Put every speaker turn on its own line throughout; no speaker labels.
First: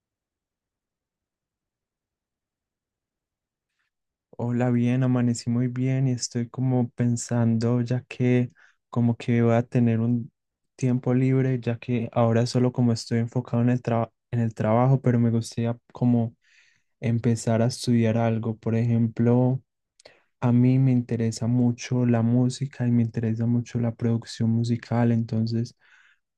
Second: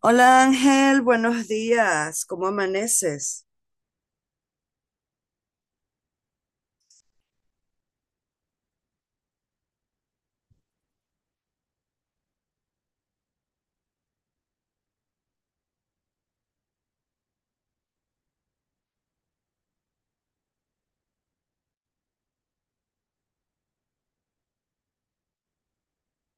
Hola, Ángel, buenos días, ¿cómo amaneces?
Hola, bien, amanecí muy bien y estoy como pensando ya que como que voy a tener un tiempo libre, ya que ahora solo como estoy enfocado en el en el trabajo, pero me gustaría como empezar a estudiar algo. Por ejemplo, a mí me interesa mucho la música y me interesa mucho la producción musical. Entonces,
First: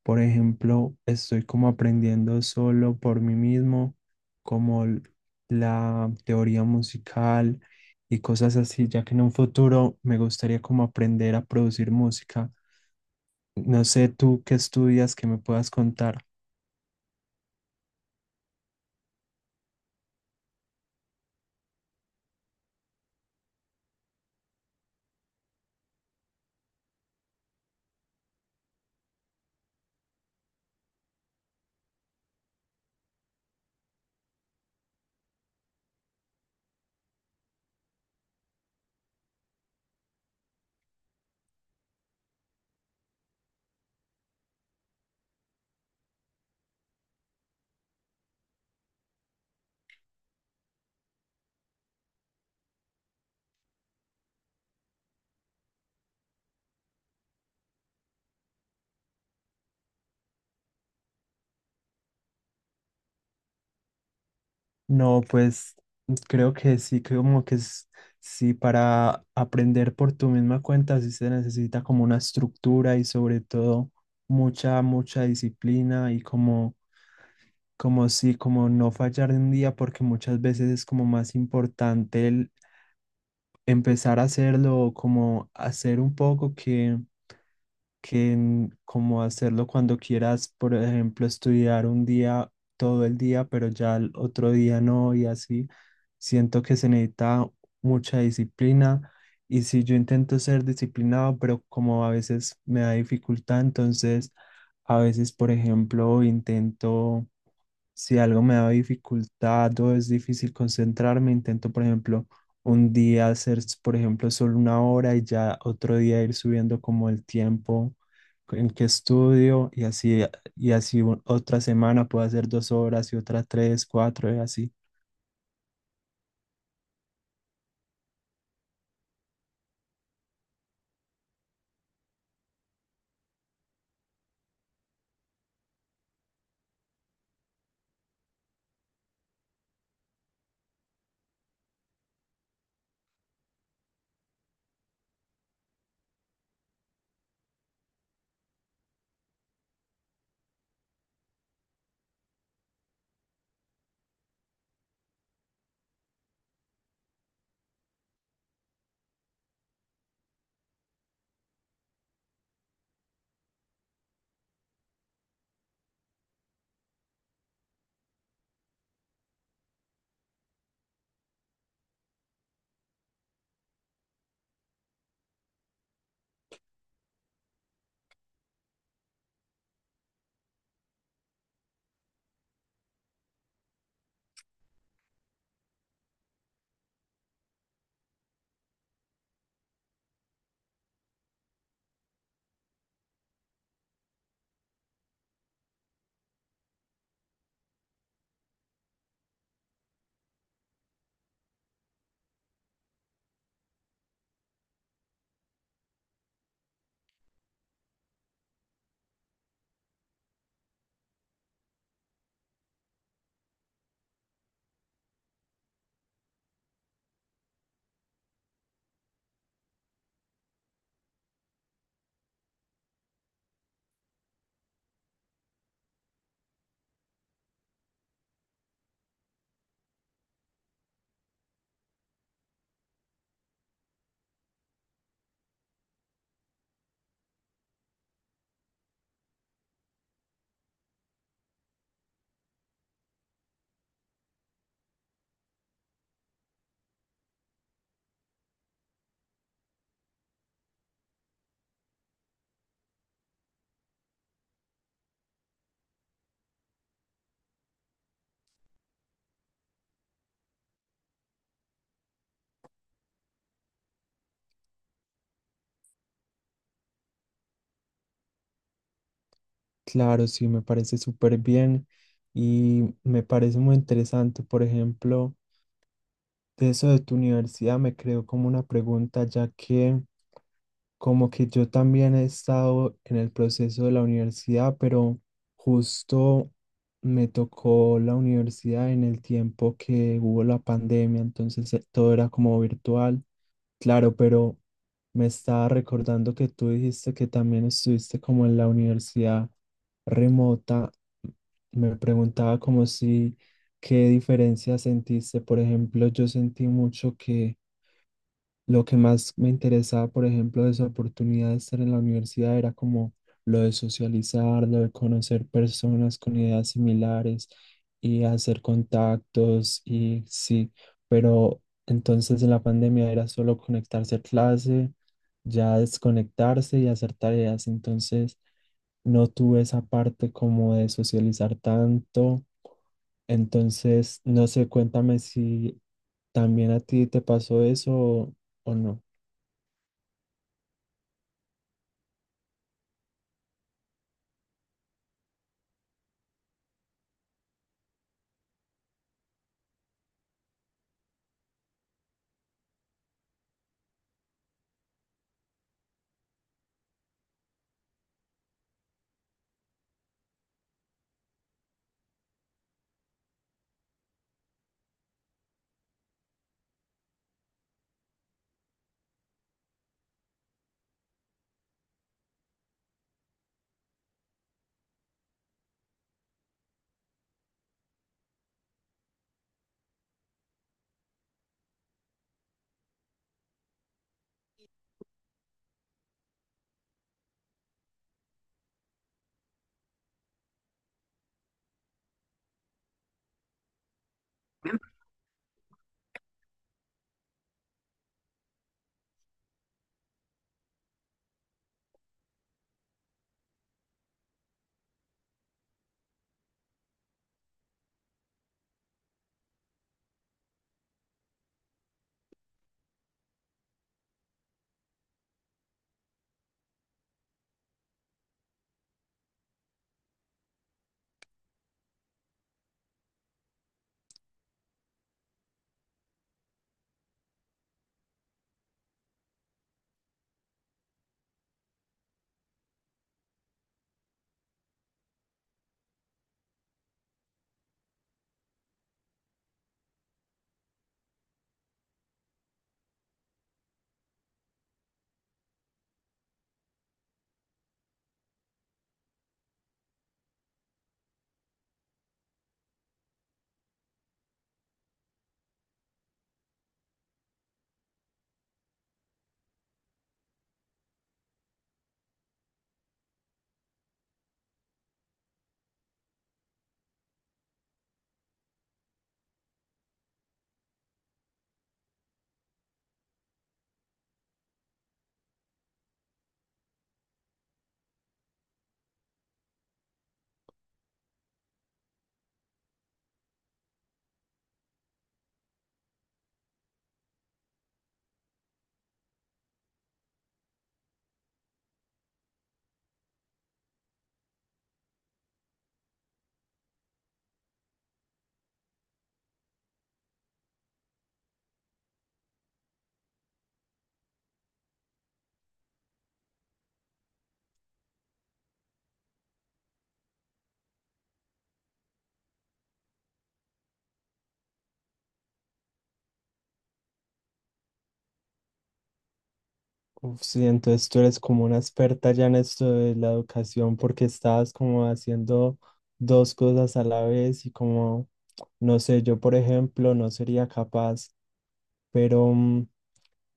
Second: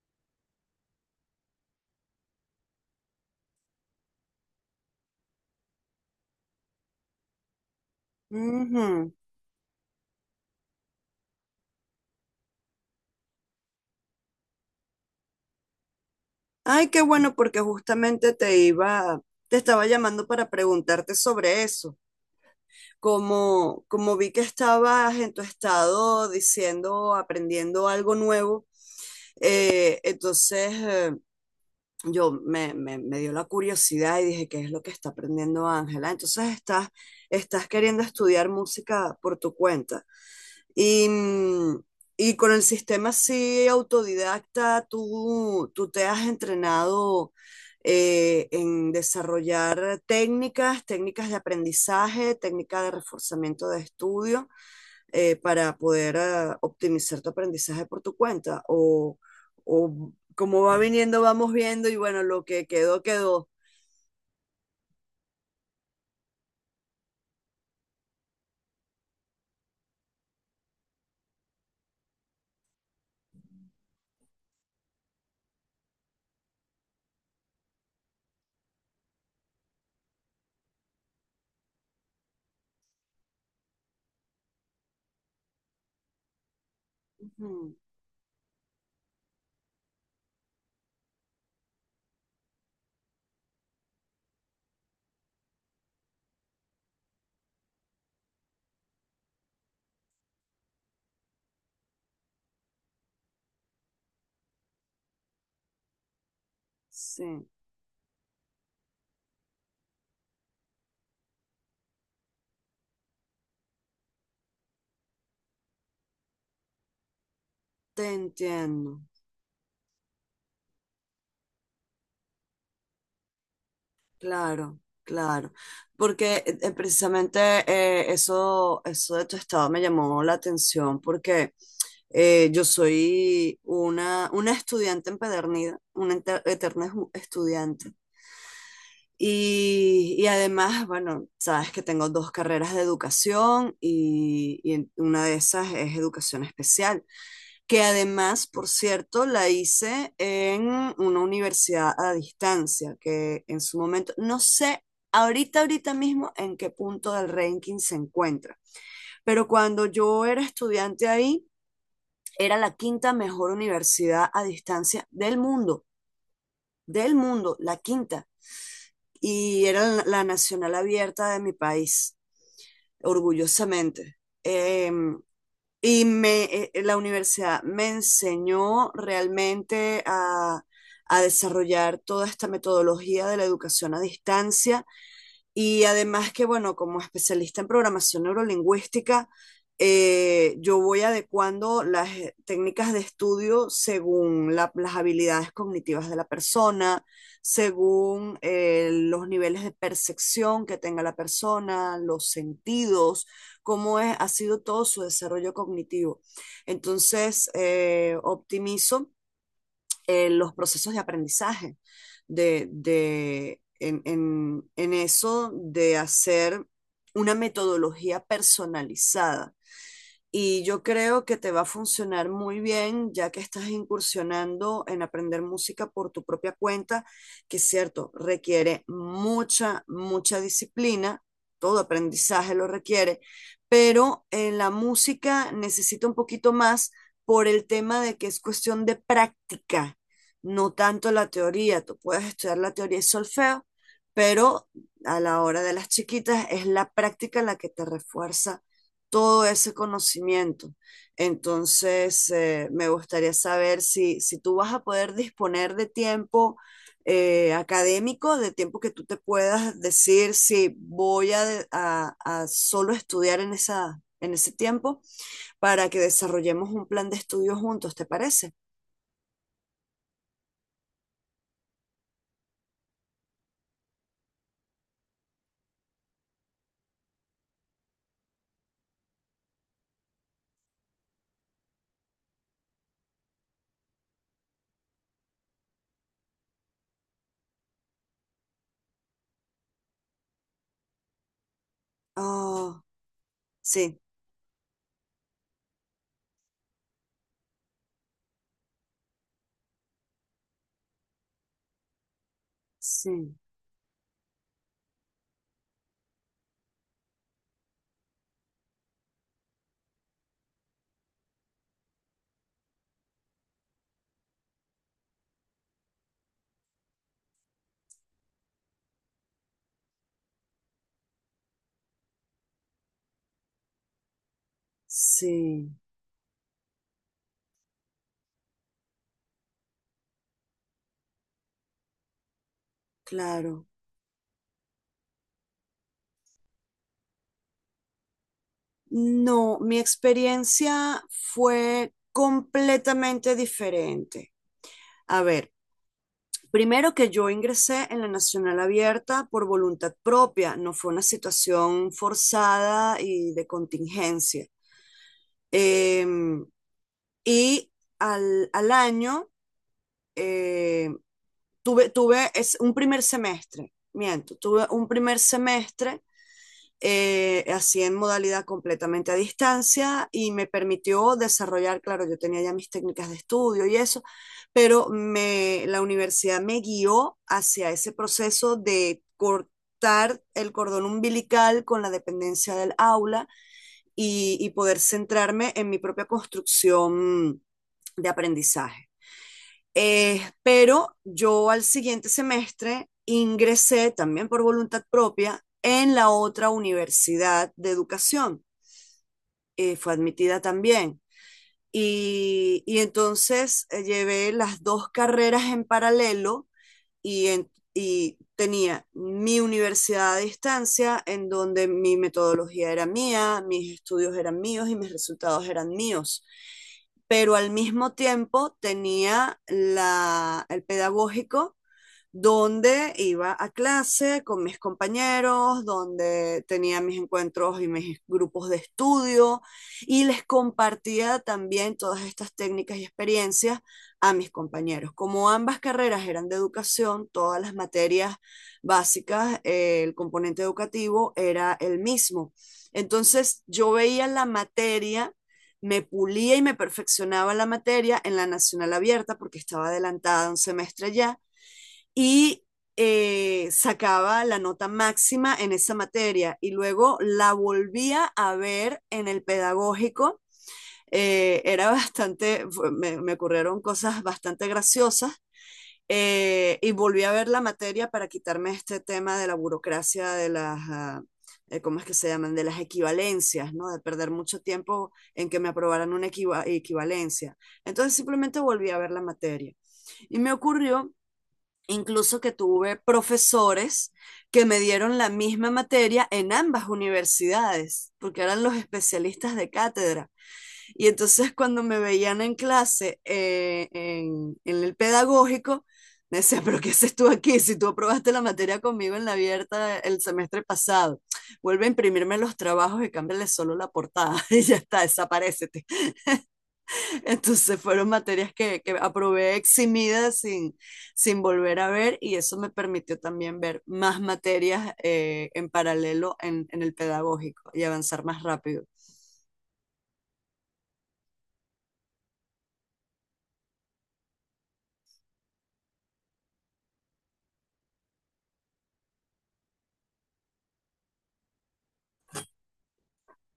por ejemplo, estoy como aprendiendo solo por mí mismo, como la teoría musical y cosas así, ya
Ujú.
que en un futuro me gustaría como aprender a producir música. No sé tú qué estudias que me puedas contar.
Ay, qué bueno, porque justamente te iba, te estaba llamando para preguntarte sobre eso. Como, como vi que estabas en tu estado diciendo, aprendiendo algo nuevo, entonces me dio la curiosidad y dije, ¿qué es lo que está aprendiendo Ángela? Entonces estás, estás queriendo estudiar música por tu cuenta. Y, mm, y con el sistema así autodidacta, tú te has entrenado en desarrollar técnicas, técnicas de aprendizaje, técnicas de reforzamiento de estudio, para poder optimizar tu aprendizaje por tu cuenta. O como va viniendo, vamos viendo y bueno, lo que quedó, quedó.
No, pues creo que sí, que como que es, sí, para aprender por tu misma cuenta sí se necesita como una estructura y sobre todo mucha, mucha disciplina y como, como sí, como no fallar un día, porque muchas veces es como más importante el empezar a hacerlo, o como hacer un poco que
Ujú.
que mm, como hacerlo cuando quieras. Por ejemplo, estudiar un día, todo el día, pero ya el otro día no, y así. Siento que se necesita mucha disciplina, y si yo intento ser disciplinado, pero como a veces me da dificultad. Entonces a veces, por ejemplo, intento...
Sí,
Si algo me da dificultad o es difícil concentrarme, intento, por ejemplo, un día hacer, por ejemplo, solo una hora y ya otro día ir subiendo como el tiempo
te
en que
entiendo.
estudio, y así, y así otra semana puedo hacer dos horas y otra tres, cuatro y así.
Claro, claro. Porque precisamente eso, eso de tu estado me llamó la atención porque yo soy una estudiante empedernida, una eterna estudiante. Y además, bueno, sabes que tengo dos carreras de educación y, una de esas es educación especial, que además, por cierto, la hice en una universidad a distancia, que en su momento, no sé ahorita, ahorita mismo en qué punto del ranking se encuentra, pero cuando yo era estudiante ahí, era la quinta mejor universidad a distancia del mundo, la quinta, y era la Nacional Abierta de mi país, orgullosamente. Eh, Y me, la universidad me enseñó realmente a desarrollar toda esta metodología de la educación a distancia, y además que, bueno, como especialista en programación neurolingüística, yo voy adecuando las técnicas de estudio según las habilidades cognitivas de la persona, según los niveles de percepción que tenga la persona, los sentidos, ha sido todo su desarrollo cognitivo. Entonces, optimizo los procesos de aprendizaje, en eso de hacer una metodología personalizada, y yo creo que te va a funcionar muy bien, ya que estás incursionando en aprender música por tu propia cuenta, que es cierto, requiere mucha, mucha disciplina, todo aprendizaje lo requiere, pero en la música necesita un poquito más por el tema de que es cuestión de práctica, no tanto la teoría. Tú puedes estudiar la teoría y solfeo, pero a la hora de las chiquitas es la práctica la que te refuerza todo ese conocimiento. Entonces, me gustaría saber si, si tú vas a poder disponer de tiempo académico, de tiempo que tú te puedas decir si voy a, a solo estudiar en esa, en ese tiempo, para que desarrollemos un plan de estudio juntos, ¿te parece?
Claro, sí, me parece súper bien y me parece muy interesante. Por ejemplo, de eso de tu universidad me creo como una pregunta, ya que como que yo también he estado en el proceso de la universidad, pero justo me tocó la universidad en el tiempo que hubo la pandemia. Entonces todo era como
Ah,
virtual,
sí,
claro, pero me estaba recordando que tú dijiste que también estuviste como en la universidad remota. Me preguntaba como
sí,
si, ¿qué diferencia sentiste? Por ejemplo, yo sentí mucho que lo que más me interesaba, por ejemplo, de esa oportunidad de estar en la universidad era como lo de socializar, lo de conocer personas con ideas similares y hacer contactos y sí, pero entonces en la pandemia era solo conectarse a clase,
sí,
ya desconectarse y hacer tareas. Entonces no tuve esa parte como de socializar tanto.
claro.
Entonces, no sé, cuéntame si también a ti te pasó eso, o no.
No, mi experiencia fue completamente diferente. A ver, primero que yo ingresé en la Nacional Abierta por voluntad propia, no fue una situación forzada y de contingencia. Eh, y al, al año eh, tuve, tuve es un primer semestre, miento, tuve un primer semestre así en modalidad completamente a distancia, y me permitió desarrollar, claro, yo tenía ya mis técnicas de estudio y eso, pero me, la universidad me guió hacia ese proceso de cortar el cordón umbilical con la dependencia del aula, y poder centrarme en mi propia construcción de aprendizaje. Pero yo al siguiente semestre ingresé también por voluntad propia en la otra universidad de educación. Fue admitida también. Y entonces llevé las dos carreras en paralelo, y, y tenía mi universidad a distancia en donde mi metodología era mía, mis estudios eran míos y mis resultados eran míos. Pero al mismo tiempo tenía la, el pedagógico, donde iba a clase con mis compañeros, donde tenía mis encuentros y mis grupos de estudio, y les compartía también todas estas técnicas y experiencias a mis compañeros. Como ambas carreras eran de educación, todas las materias básicas, el componente educativo era el mismo. Entonces yo veía la materia, me pulía y me perfeccionaba la materia en la Nacional Abierta porque estaba adelantada un semestre ya, y sacaba la nota máxima en esa materia y luego la volvía a ver en el pedagógico. Era bastante, me, ocurrieron cosas bastante graciosas, y volví a ver la materia para quitarme este tema de la burocracia de las... Uh, ¿cómo es que se llaman? De las equivalencias, ¿no? De perder mucho tiempo en que me aprobaran una equivalencia. Entonces simplemente volví a ver la materia. Y me ocurrió incluso que tuve profesores que me dieron la misma materia en ambas universidades, porque eran los especialistas de cátedra. Y entonces cuando me veían en clase, en el pedagógico, me decía, pero ¿qué haces tú aquí si tú aprobaste la materia conmigo en la abierta el semestre pasado? Vuelve a imprimirme los trabajos y cámbiale solo la portada y ya está, desaparecete. Entonces fueron materias que aprobé eximidas sin, sin volver a ver, y eso me permitió también ver más materias en paralelo en el pedagógico y avanzar más rápido.
Uf, sí, entonces tú eres como una experta ya en esto de la educación porque estabas como haciendo dos cosas a la vez y como, no sé, yo por ejemplo no sería capaz, pero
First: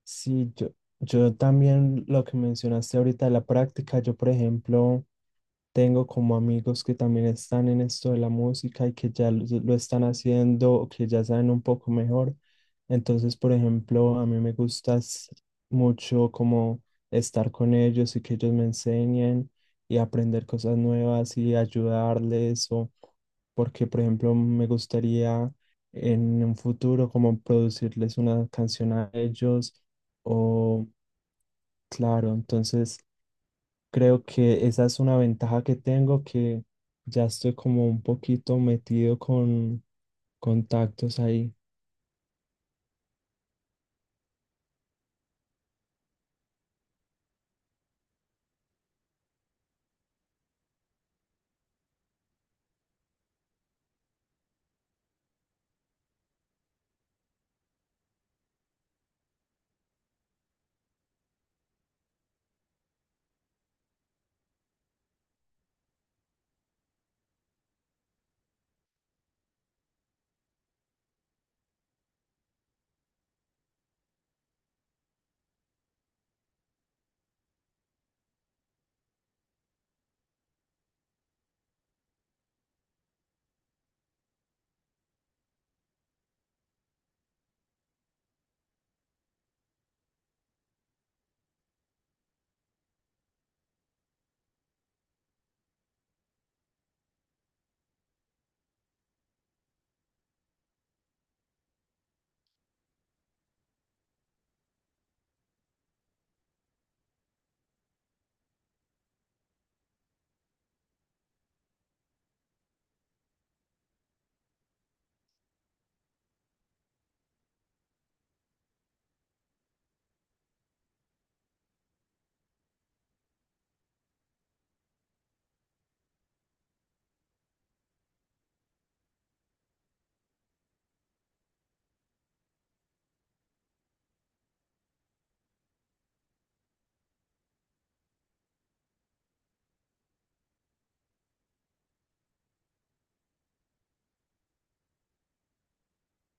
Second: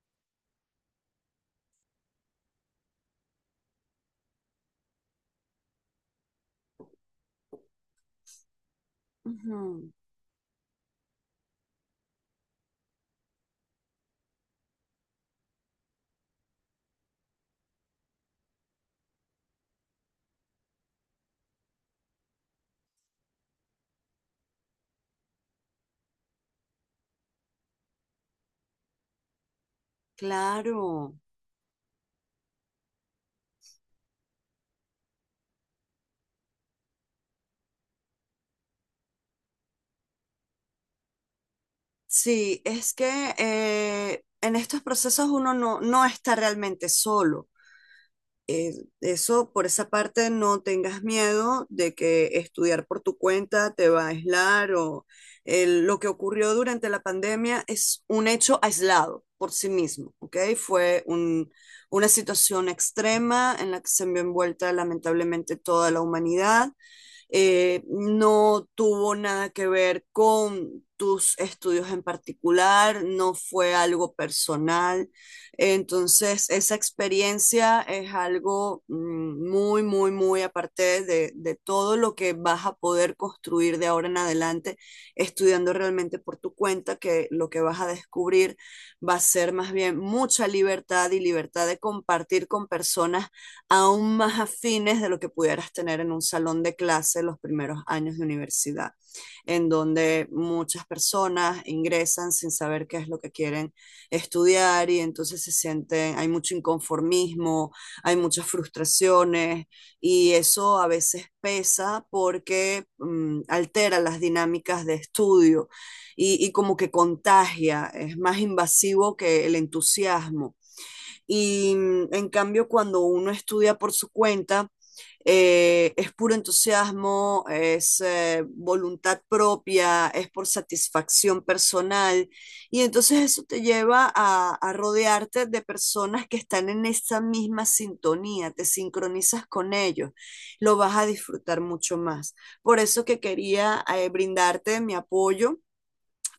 sí, yo también lo que mencionaste ahorita de la práctica. Yo por ejemplo tengo como amigos que también están en esto de la música y que ya lo
Ujú,
están haciendo o que ya saben un poco mejor. Entonces, por ejemplo, a mí me gusta mucho como estar con ellos y que ellos me enseñen y aprender cosas nuevas y ayudarles. O porque, por ejemplo, me gustaría en un futuro como producirles una canción a ellos. Oh,
claro.
claro, entonces creo que esa es una ventaja que tengo, que ya estoy como un poquito metido con contactos ahí.
Sí, es que en estos procesos uno no, no está realmente solo. eh, Eso, por esa parte, no tengas miedo de que estudiar por tu cuenta te va a aislar, o lo que ocurrió durante la pandemia es un hecho aislado por sí mismo, ¿ok? Una situación extrema en la que se vio envuelta lamentablemente toda la humanidad. No tuvo nada que ver con tus estudios en particular, no fue algo personal. Entonces, esa experiencia es algo muy, muy, muy aparte de todo lo que vas a poder construir de ahora en adelante, estudiando realmente por tu cuenta, que lo que vas a descubrir va a ser más bien mucha libertad, y libertad de compartir con personas aún más afines de lo que pudieras tener en un salón de clase los primeros años de universidad, en donde muchas personas ingresan sin saber qué es lo que quieren estudiar, y entonces se sienten, hay mucho inconformismo, hay muchas frustraciones, y eso a veces pesa porque altera las dinámicas de estudio, y como que contagia, es más invasivo que el entusiasmo. Y en cambio, cuando uno estudia por su cuenta, es puro entusiasmo, es voluntad propia, es por satisfacción personal. Y entonces eso te lleva a rodearte de personas que están en esa misma sintonía, te sincronizas con ellos, lo vas a disfrutar mucho más. Por eso que quería brindarte mi apoyo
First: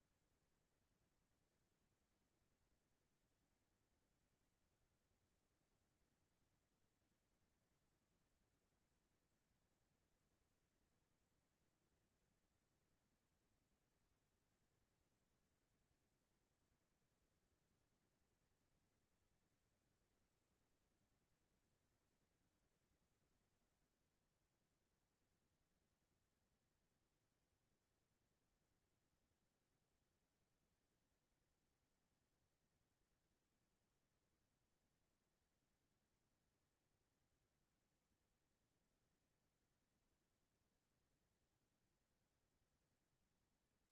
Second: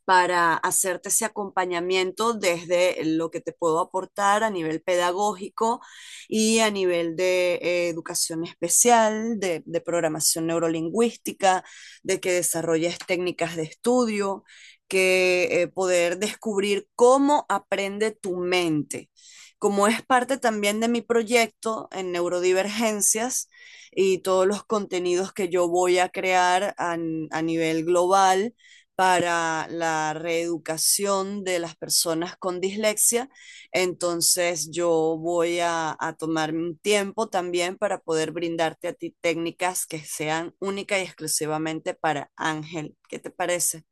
para hacerte ese acompañamiento desde lo que te puedo aportar a nivel pedagógico, y a nivel de educación especial, de programación neurolingüística, de que desarrolles técnicas de estudio, que poder descubrir cómo aprende tu mente. Como es parte también de mi proyecto en neurodivergencias y todos los contenidos que yo voy a crear a nivel global, para la reeducación de las personas con dislexia. Entonces yo voy a tomarme un tiempo también para poder brindarte a ti técnicas que sean únicas y exclusivamente para Ángel. ¿Qué te parece?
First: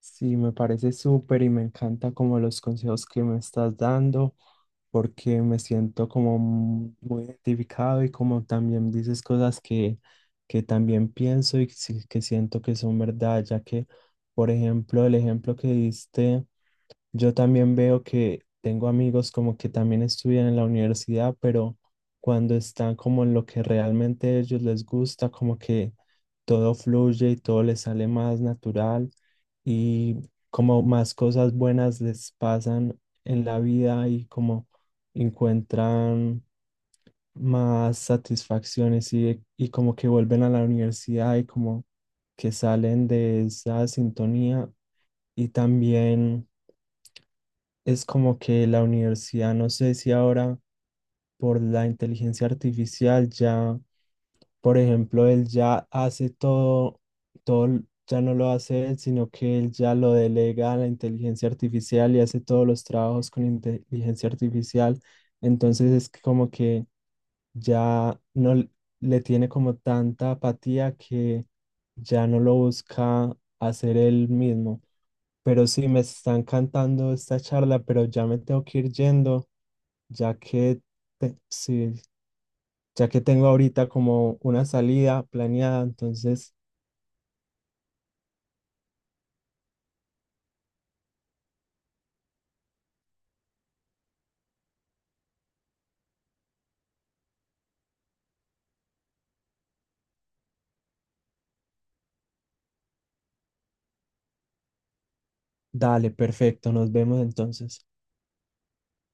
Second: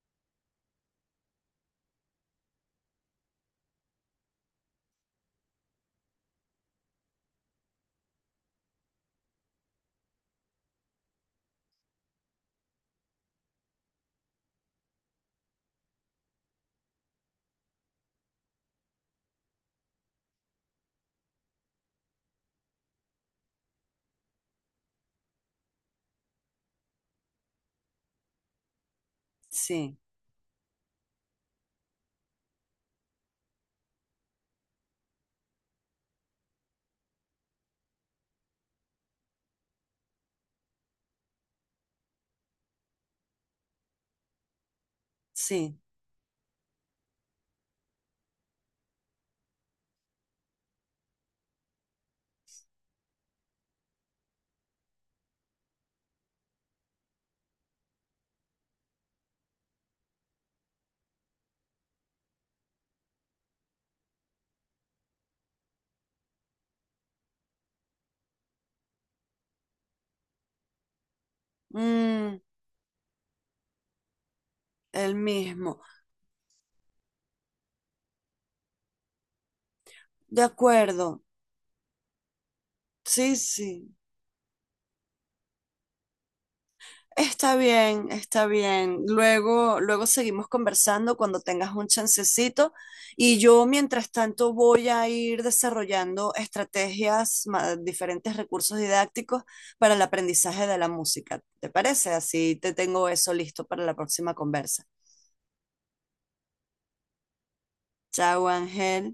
Sí, me parece súper y me encanta como los consejos que me estás dando, porque me siento como muy identificado y como también dices cosas que también pienso y que siento que son verdad, ya que, por ejemplo, el ejemplo que diste. Yo también veo que tengo amigos como que también estudian en la universidad, pero cuando están como en lo que realmente a ellos les gusta, como que todo fluye y todo les sale más natural,
Sí,
y como más cosas buenas les pasan en la vida, y como encuentran más satisfacciones, y como que vuelven a la universidad y como que salen de esa sintonía. Y
sí.
también es como que la universidad, no sé si ahora por la inteligencia artificial ya, por ejemplo, él ya hace todo, todo, ya no lo hace él, sino que él ya lo delega a la inteligencia artificial y hace todos los trabajos con inteligencia artificial. Entonces es que como que ya no l- le tiene como tanta apatía que ya
Mm,
no lo busca hacer él mismo.
el
Pero
mismo.
sí, me están cantando esta charla, pero ya me tengo que ir yendo, ya
De
que,
acuerdo.
sí, ya que
Sí,
tengo ahorita
sí.
como una salida planeada. Entonces,
Está bien, está bien. Luego, luego seguimos conversando cuando tengas un chancecito, y yo mientras tanto voy a ir desarrollando estrategias, diferentes recursos didácticos para el aprendizaje de la música. ¿Te parece? Así te tengo eso listo para la próxima conversa.
dale, perfecto, nos vemos entonces.
Chao, Ángel.